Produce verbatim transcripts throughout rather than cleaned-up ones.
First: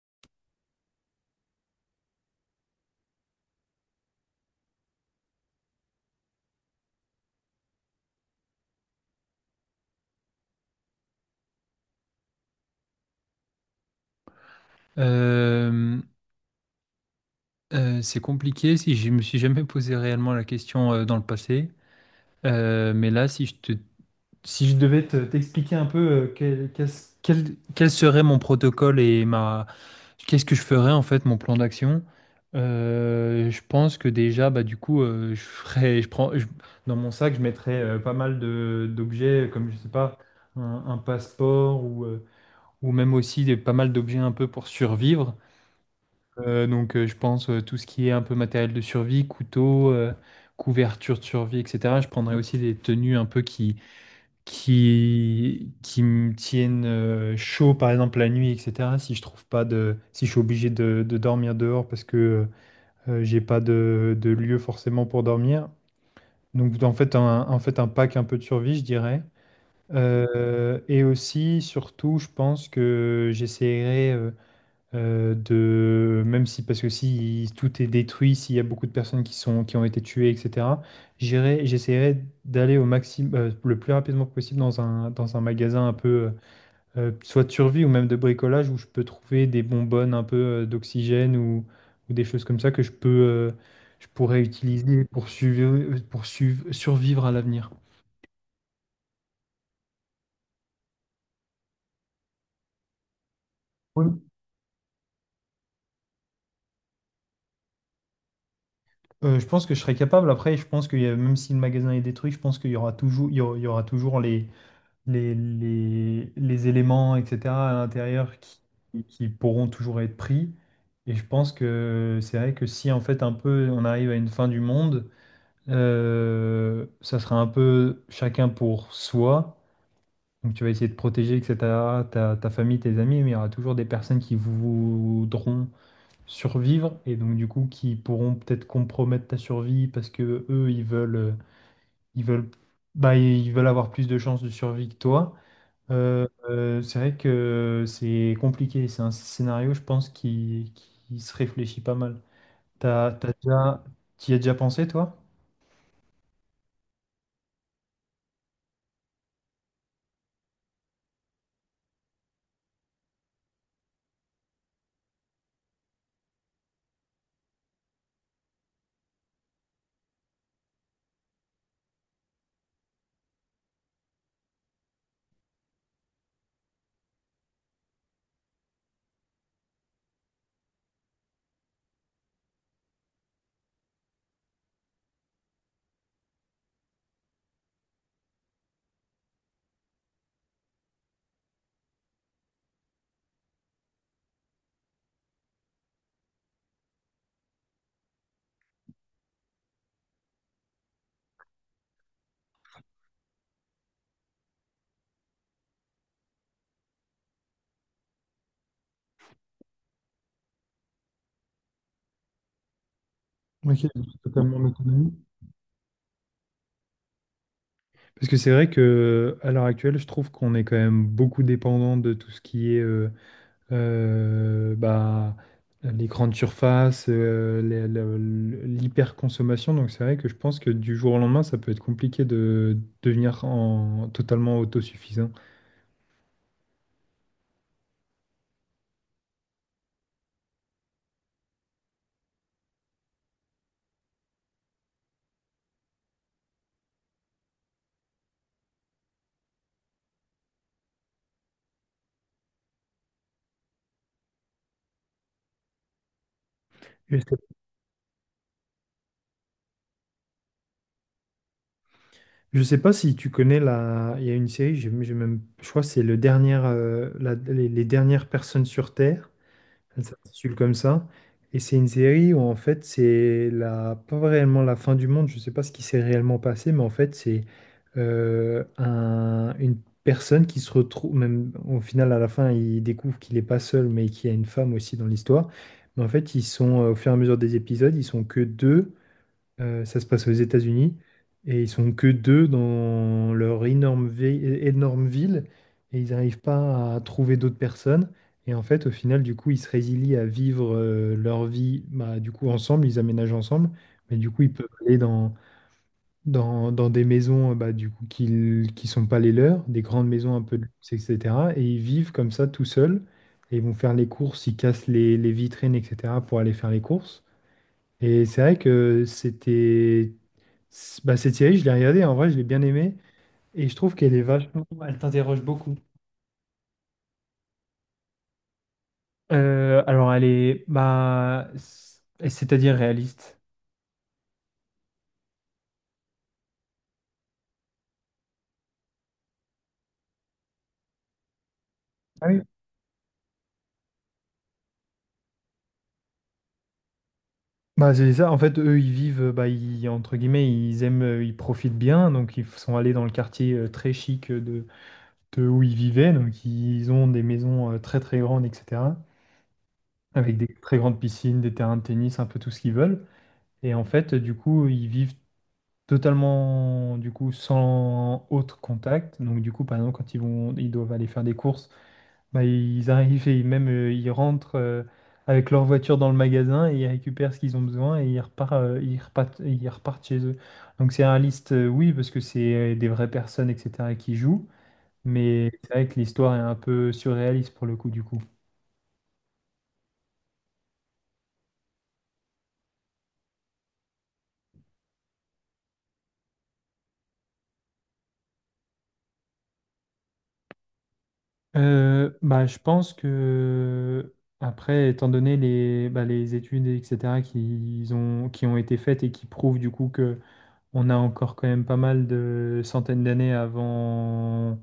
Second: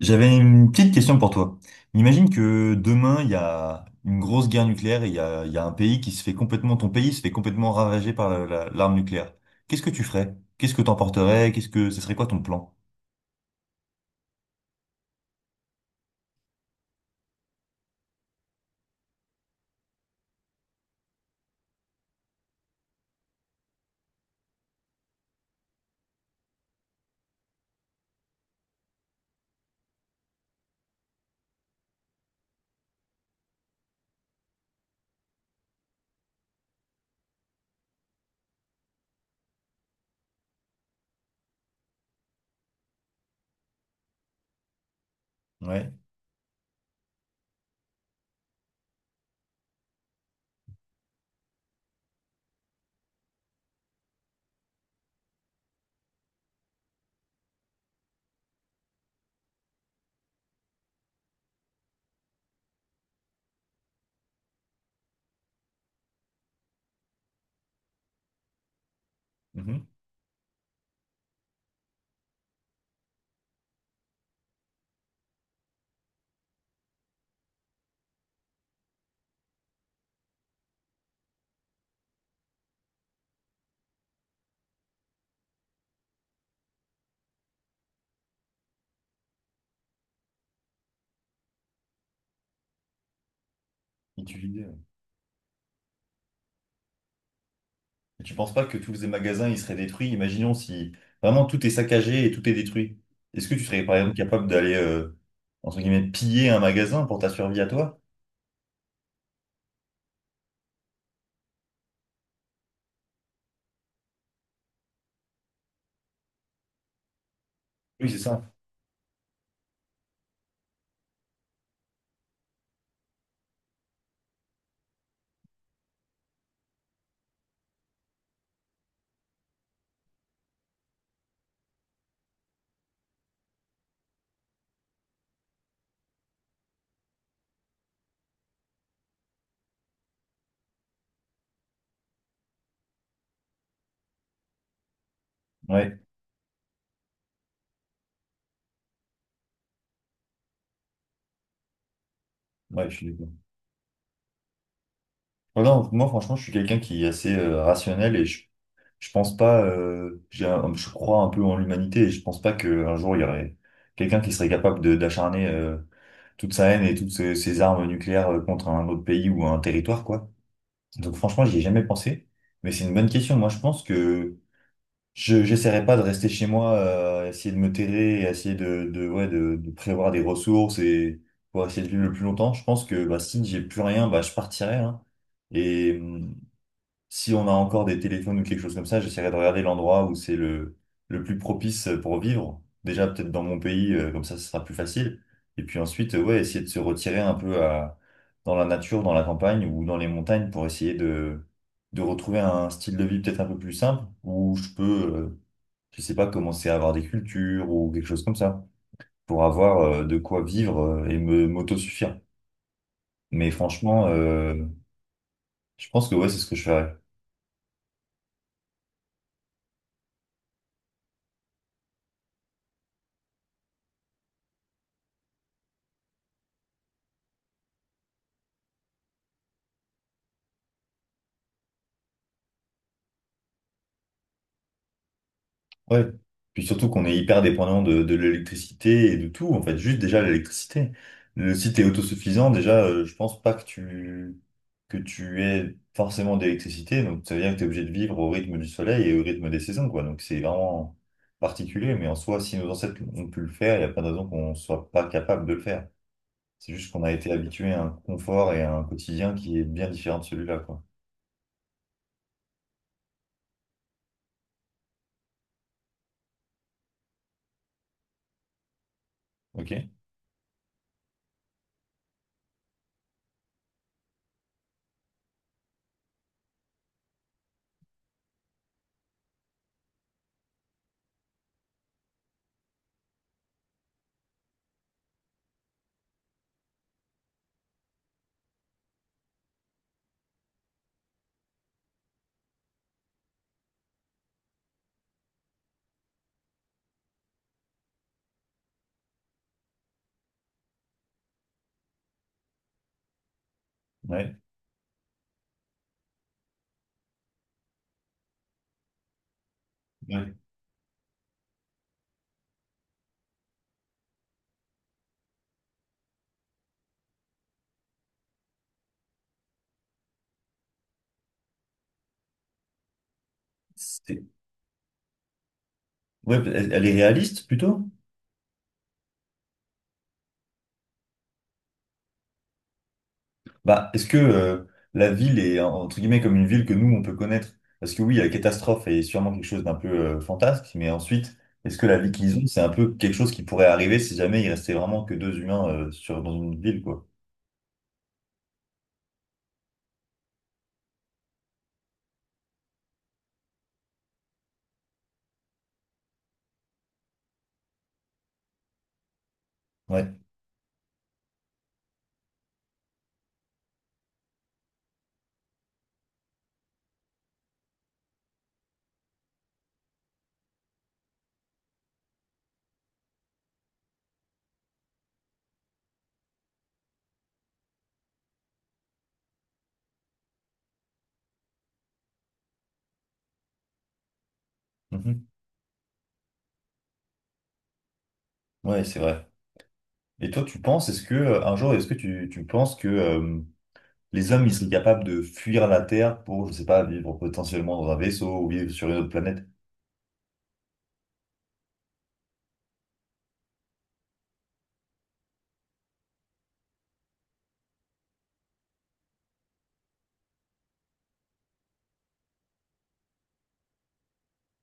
J'avais une petite question pour toi. Imagine que demain, il y a une grosse guerre nucléaire et il y a, il y a un pays qui se fait complètement, ton pays se fait complètement ravager par la- la- l'arme nucléaire. Qu'est-ce que tu ferais? Qu'est-ce que t'emporterais? Qu'est-ce que, ce serait quoi ton plan? Euh, euh, c'est compliqué si je me suis jamais posé réellement la question euh, dans le passé. Euh, mais là, si je te, si je devais te- t'expliquer un peu euh, quel, qu'est-ce- quel, quel serait mon protocole et ma, qu'est-ce que je ferais en fait, mon plan d'action. Euh, je pense que déjà, bah, du coup, euh, je ferais, je prends, je- dans mon sac, je mettrais euh, pas mal de, d'objets comme, je sais pas, un, un passeport ou, euh, ou même aussi des, pas mal d'objets un peu pour survivre. Ouais. Euh, donc, euh, je pense euh, tout ce qui est un peu matériel de survie, couteau, euh, couverture de survie, et cetera. Je prendrais aussi des tenues un peu qui, qui, qui me tiennent euh, chaud, par exemple la nuit, et cetera. Si je trouve pas de, si je suis obligé de, de dormir dehors parce que euh, j'ai pas de, de lieu forcément pour dormir. Donc, en fait, un, en fait, un pack un peu de survie, je dirais. Mhm. Euh, et aussi, surtout, je pense que j'essaierai euh, de même si parce que si tout est détruit, s'il y a beaucoup de personnes qui sont qui ont été tuées, et cetera. J'irai, j'essaierai d'aller au maximum le plus rapidement possible dans un dans un magasin un peu euh, euh, soit de survie ou même de bricolage où je peux trouver des bonbonnes un peu euh, d'oxygène ou ou des choses comme ça que je peux euh, je Et tu, pourrais utiliser pour suivre pour suivre- survivre à l'avenir. et tu penses pas que tous les magasins, ils seraient détruits? Imaginons si vraiment tout est saccagé et tout est détruit. Est-ce que tu serais par exemple Oui. capable d'aller, euh, entre guillemets, piller un magasin pour ta survie à toi? Euh, je pense que je serai capable. Après, je pense que même si le magasin est détruit, je pense qu'il y aura toujours, il y aura, il y aura toujours les, les, les, les éléments, et cetera, à Oui, c'est l'intérieur ça. qui, qui pourront toujours être pris. Et je pense que c'est vrai que si en fait un peu on arrive à une fin du monde, euh, ça sera un peu chacun pour soi. Donc tu vas essayer de protéger, et cetera, ta, ta famille, tes amis, mais il y aura toujours des personnes qui voudront survivre et donc du coup qui pourront peut-être compromettre ta survie parce que eux, ils veulent, ils veulent, bah, ils veulent avoir plus de chances de survie que toi. Ouais, Euh, euh, c'est vrai que c'est compliqué. C'est un scénario, je pense, qui, qui se réfléchit pas mal. ouais, je suis T'as, d'accord. t'as déjà, t'y as déjà pensé, toi? Ouais, moi, franchement, je suis quelqu'un qui est assez euh, rationnel et je, je pense pas, euh, j'ai un- je crois un peu en l'humanité et je pense pas qu'un jour il y aurait quelqu'un qui serait capable de- d'acharner euh, toute sa haine et toutes ses, ses armes nucléaires euh, contre un autre pays ou un territoire, quoi. Donc, franchement, j'y ai jamais pensé, mais c'est une bonne question. Moi, je pense que je, j'essaierai pas de rester chez moi, euh, essayer de me terrer et essayer de, de, ouais, de, de prévoir des ressources et pour essayer de vivre le plus longtemps. Je pense que bah, si j'ai plus rien, bah, je partirai, hein. Et, hum, si on a encore des téléphones ou quelque chose comme ça, j'essaierai de regarder l'endroit où c'est le, le plus propice euh, pour vivre. Déjà, peut-être dans mon pays, euh, comme ça, ce sera plus facile. Et puis ensuite, euh, ouais, essayer de se retirer un peu à, dans la nature, dans la campagne ou dans les montagnes pour essayer de, de retrouver un style de vie peut-être un peu plus simple où je peux, euh, je sais pas, commencer à avoir des cultures ou quelque chose comme ça pour avoir euh, de quoi vivre euh, et me m'autosuffire. Mais Ok, franchement, euh, totalement en. je pense que ouais, c'est ce que je ferais. Parce que c'est vrai que à l'heure actuelle, je trouve qu'on est quand même beaucoup dépendant de tout ce qui est euh, euh, bah, les grandes surfaces, euh, les- le- l'hyperconsommation. Donc c'est vrai que je pense que du jour au lendemain, ça peut être compliqué de devenir en, totalement autosuffisant. Ouais. Puis surtout qu'on est hyper dépendant de, de l'électricité et de tout, en fait, juste déjà l'électricité. Le si t'es autosuffisant, déjà, euh, je pense pas que tu que tu aies forcément d'électricité, donc ça veut dire que t'es obligé de vivre au rythme du soleil et au rythme des saisons, quoi. Donc c'est vraiment particulier, mais en soi, si nos ancêtres ont pu le faire, il n'y a pas de raison qu'on soit pas capable de le faire. C'est juste qu'on a été habitué à un confort et à un quotidien qui est bien différent de celui-là, quoi. Je sais pas si tu connais la. Il y a une série, j'ai j'ai même... je crois que c'est le dernier, euh, la- les, les dernières personnes sur Terre. Ok? Elle s'intitule comme ça. Et c'est une série où en fait c'est la... pas réellement la fin du monde. Je sais pas ce qui s'est réellement passé, mais en fait c'est euh, un- une personne qui se retrouve, même au final à la fin, il découvre qu'il n'est pas seul, mais qu'il y a une femme aussi dans l'histoire. Mais en fait, ils sont euh, au fur et à mesure des épisodes, ils sont que deux. Euh, ça se passe aux États-Unis et ils sont que deux dans leur énorme, vi- énorme ville et ils n'arrivent pas à trouver d'autres personnes. Et en fait, au final, du coup, ils se résilient à vivre euh, leur vie bah, du coup ensemble, ils aménagent ensemble, mais du Ouais. coup, ils peuvent aller dans, dans, dans des maisons euh, bah, du coup, qui ne sont pas les leurs, des grandes Ouais. maisons un peu de luxe, et cetera. Et ils vivent comme ça tout seuls et ils vont faire les courses, ils cassent les, les vitrines, et cetera pour aller faire les courses. Et c'est vrai que c'était... c- bah, cette série, je l'ai regardée, en vrai, je l'ai bien aimée. Et je trouve qu'elle est C'est- vachement... Elle t'interroge beaucoup. ouais, elle elle est réaliste plutôt? Euh, alors, elle est, bah, c- c'est-à-dire réaliste. Bah, est-ce que euh, la ville est entre guillemets comme une ville que nous on peut connaître? Parce que oui, la catastrophe est sûrement quelque chose d'un peu euh, fantasque, mais ensuite, est-ce que la vie Ah qu'ils oui. ont, c'est un peu quelque chose qui pourrait arriver si jamais il restait vraiment que deux humains euh, sur dans une ville, quoi? Bah, c'est ça, en fait, eux, ils vivent, bah, ils- entre guillemets, ils aiment, euh, ils profitent bien, donc ils sont allés dans le quartier euh, très chic euh, de, de où ils vivaient, donc ils ont des maisons euh, très très grandes, et cetera, Ouais. avec des très grandes piscines, des terrains de tennis, un peu tout ce qu'ils veulent. Et en fait, du coup, ils vivent totalement du coup sans autre contact. Donc du coup, par exemple, quand ils vont, ils doivent aller faire des courses, bah, ils arrivent et même euh, ils rentrent euh, avec leur voiture dans le magasin et ils récupèrent ce qu'ils ont besoin et ils repartent, euh, ils repartent, ils repartent chez eux. Donc c'est réaliste, euh, oui, parce que c'est euh, des vraies personnes, et cetera, qui jouent. Mhm. Mais c'est vrai que l'histoire est un peu surréaliste pour le coup du coup. Ouais, c'est vrai. Et toi, tu penses, est-ce que euh, un jour, est-ce que tu, tu penses que euh, les hommes ils seraient capables de fuir la Terre pour, je sais pas, vivre potentiellement dans un vaisseau ou vivre sur une autre planète? Euh, bah, je pense que, après, étant donné les, bah, les études, et cetera, qui ont, qui ont été faites et qui prouvent du coup que on a encore quand même pas mal de centaines d'années avant,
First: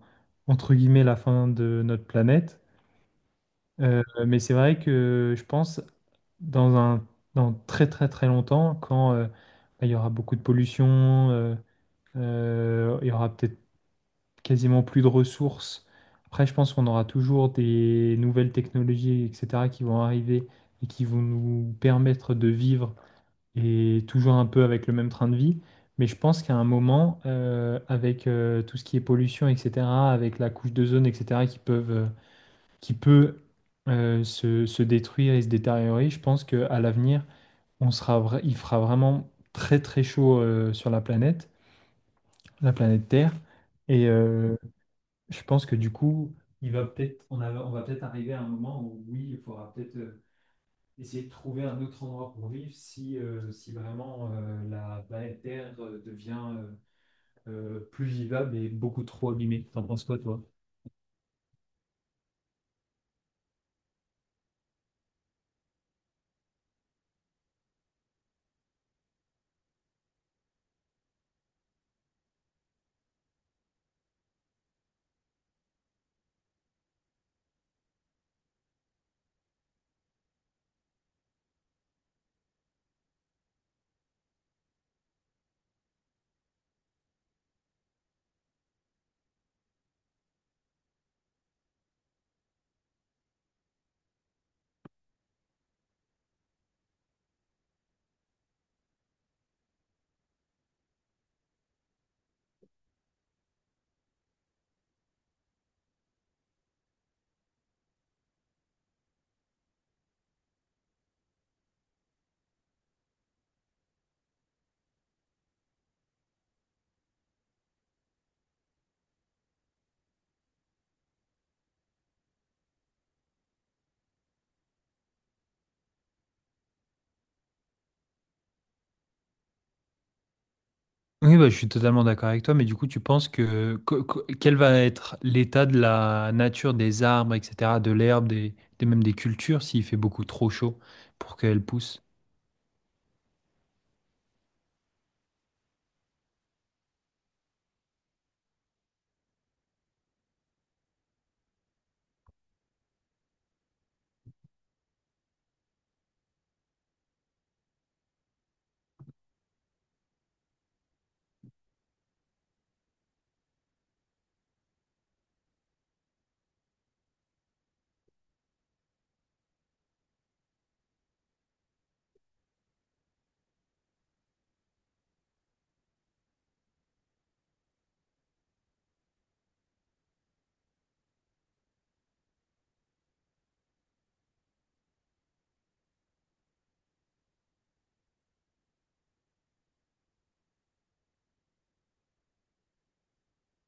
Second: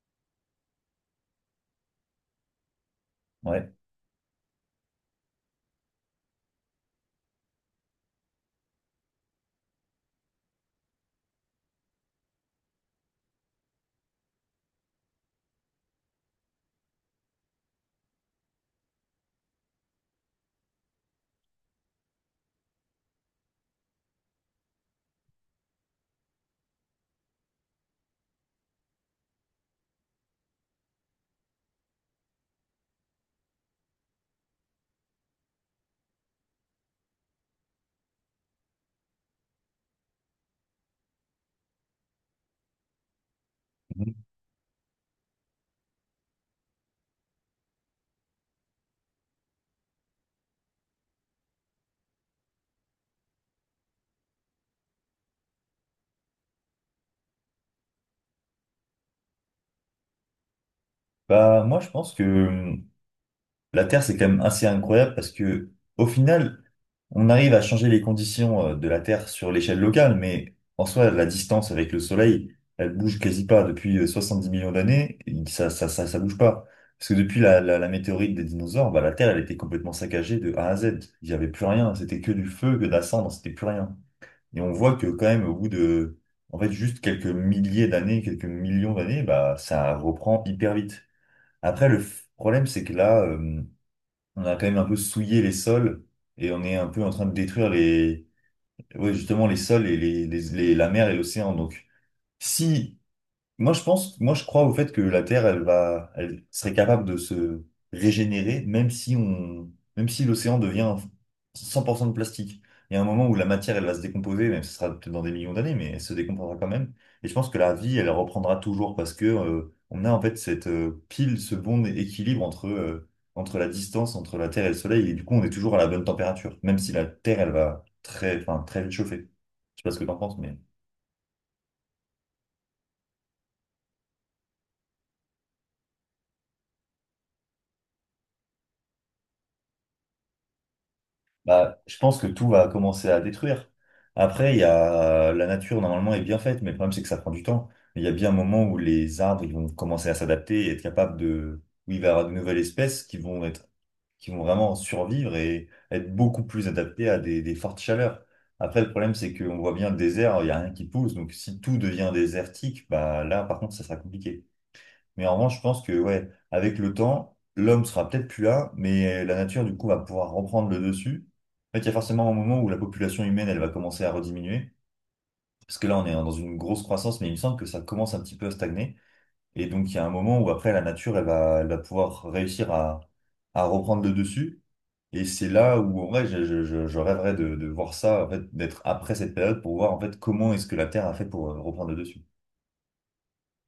entre guillemets, la fin de notre planète. Ouais. Euh, mais c'est vrai que je pense, dans un, dans très très très longtemps, quand euh, bah, il y aura beaucoup de pollution, euh, euh, il y aura peut-être quasiment plus de ressources. Après, je pense qu'on aura toujours des nouvelles technologies, et cetera, qui vont arriver et qui vont nous permettre de vivre et toujours un peu avec le même train de vie. Mais je pense qu'à un moment, euh, avec euh, tout ce qui est pollution, et cetera, avec la couche d'ozone, et cetera, qui peuvent, euh, qui peut euh, se, se détruire et se détériorer, je pense qu'à l'avenir, on sera, vra- il fera vraiment très très chaud euh, sur la planète, la planète Terre. Et, Mhm. euh, je pense que du coup, il va peut-être, on a- on va peut-être arriver à un moment où oui, il faudra peut-être euh, essayer de trouver un autre endroit pour vivre si, euh, si vraiment euh, la planète Terre euh, devient euh, euh, plus vivable et beaucoup trop abîmée. T'en penses quoi, toi? Bah moi, je pense que la Terre, c'est quand même assez incroyable parce que, au final, on arrive à changer les conditions euh, de la Terre sur l'échelle locale, mais en soi, la distance avec le Soleil, elle bouge quasi pas. Depuis euh, dix millions d'années, il- ça, ça, ça, ça bouge pas. Parce que depuis la, la, la météorite des dinosaures, bah, la Terre, elle était complètement saccagée de A à Z. Il n'y avait plus rien. C'était que du feu, que de la cendre, c'était plus rien. Et on voit que quand même, au bout de, en fait, juste quelques milliers d'années, quelques millions d'années, bah, ça reprend hyper vite. Après, le f- problème, c'est que là, euh, on a quand même un peu souillé les sols et on est un peu en train de détruire les, ouais, justement les sols et les, les- les- la mer et l'océan. Donc, si moi, je pense, moi, je crois au fait que la Terre, elle va, elle serait capable de se régénérer, même si on, même si l'océan devient cent pour cent de plastique. Il y a un moment où la matière, elle va se décomposer, même si ce sera peut-être dans des millions d'années, mais elle se décomposera quand même. Et je pense que la vie, elle reprendra toujours parce que, euh, on a en fait cette euh, pile, ce bon équilibre entre, euh, entre la distance entre la Terre et le Soleil. Et du coup, on est toujours à la bonne température, même si la Terre, elle va très, enfin, très vite chauffer. Je sais pas ce que t'en penses, mais. Oui, bah, je suis totalement d'accord avec toi, mais du coup, tu penses que, que- que- quel va être l'état de la nature des arbres, et cetera, de l'herbe, des, des- même des cultures, s'il fait beaucoup trop chaud pour qu'elles Bah, je poussent? pense que tout va commencer à détruire. Après, il y a la nature normalement est bien faite, mais le problème c'est que ça prend du temps. Il y a bien un moment où les arbres ils vont commencer à s'adapter et être capables de, où il va y avoir de nouvelles espèces qui vont être, qui vont vraiment survivre et être beaucoup plus adaptées à des, des fortes chaleurs. Après, le problème c'est qu'on voit bien le désert, il y a rien qui pousse, donc si tout devient désertique, bah là par contre ça sera compliqué. Mais en revanche, je pense que, ouais, avec le temps, l'homme sera peut-être plus là, mais la nature, du coup, va pouvoir reprendre le dessus. En fait, il y a forcément un moment où la population humaine, elle va commencer à rediminuer. Parce que là, on est dans une grosse croissance, mais il me semble que ça commence un petit peu à stagner. Et donc, il y a un moment où après, la nature, elle va, elle va pouvoir réussir à, à reprendre le dessus. Et c'est là où, en vrai, je, je, je je rêverais de, de voir ça, en fait, d'être après cette période pour voir, en fait, comment est-ce que la Terre a fait pour euh, reprendre le dessus.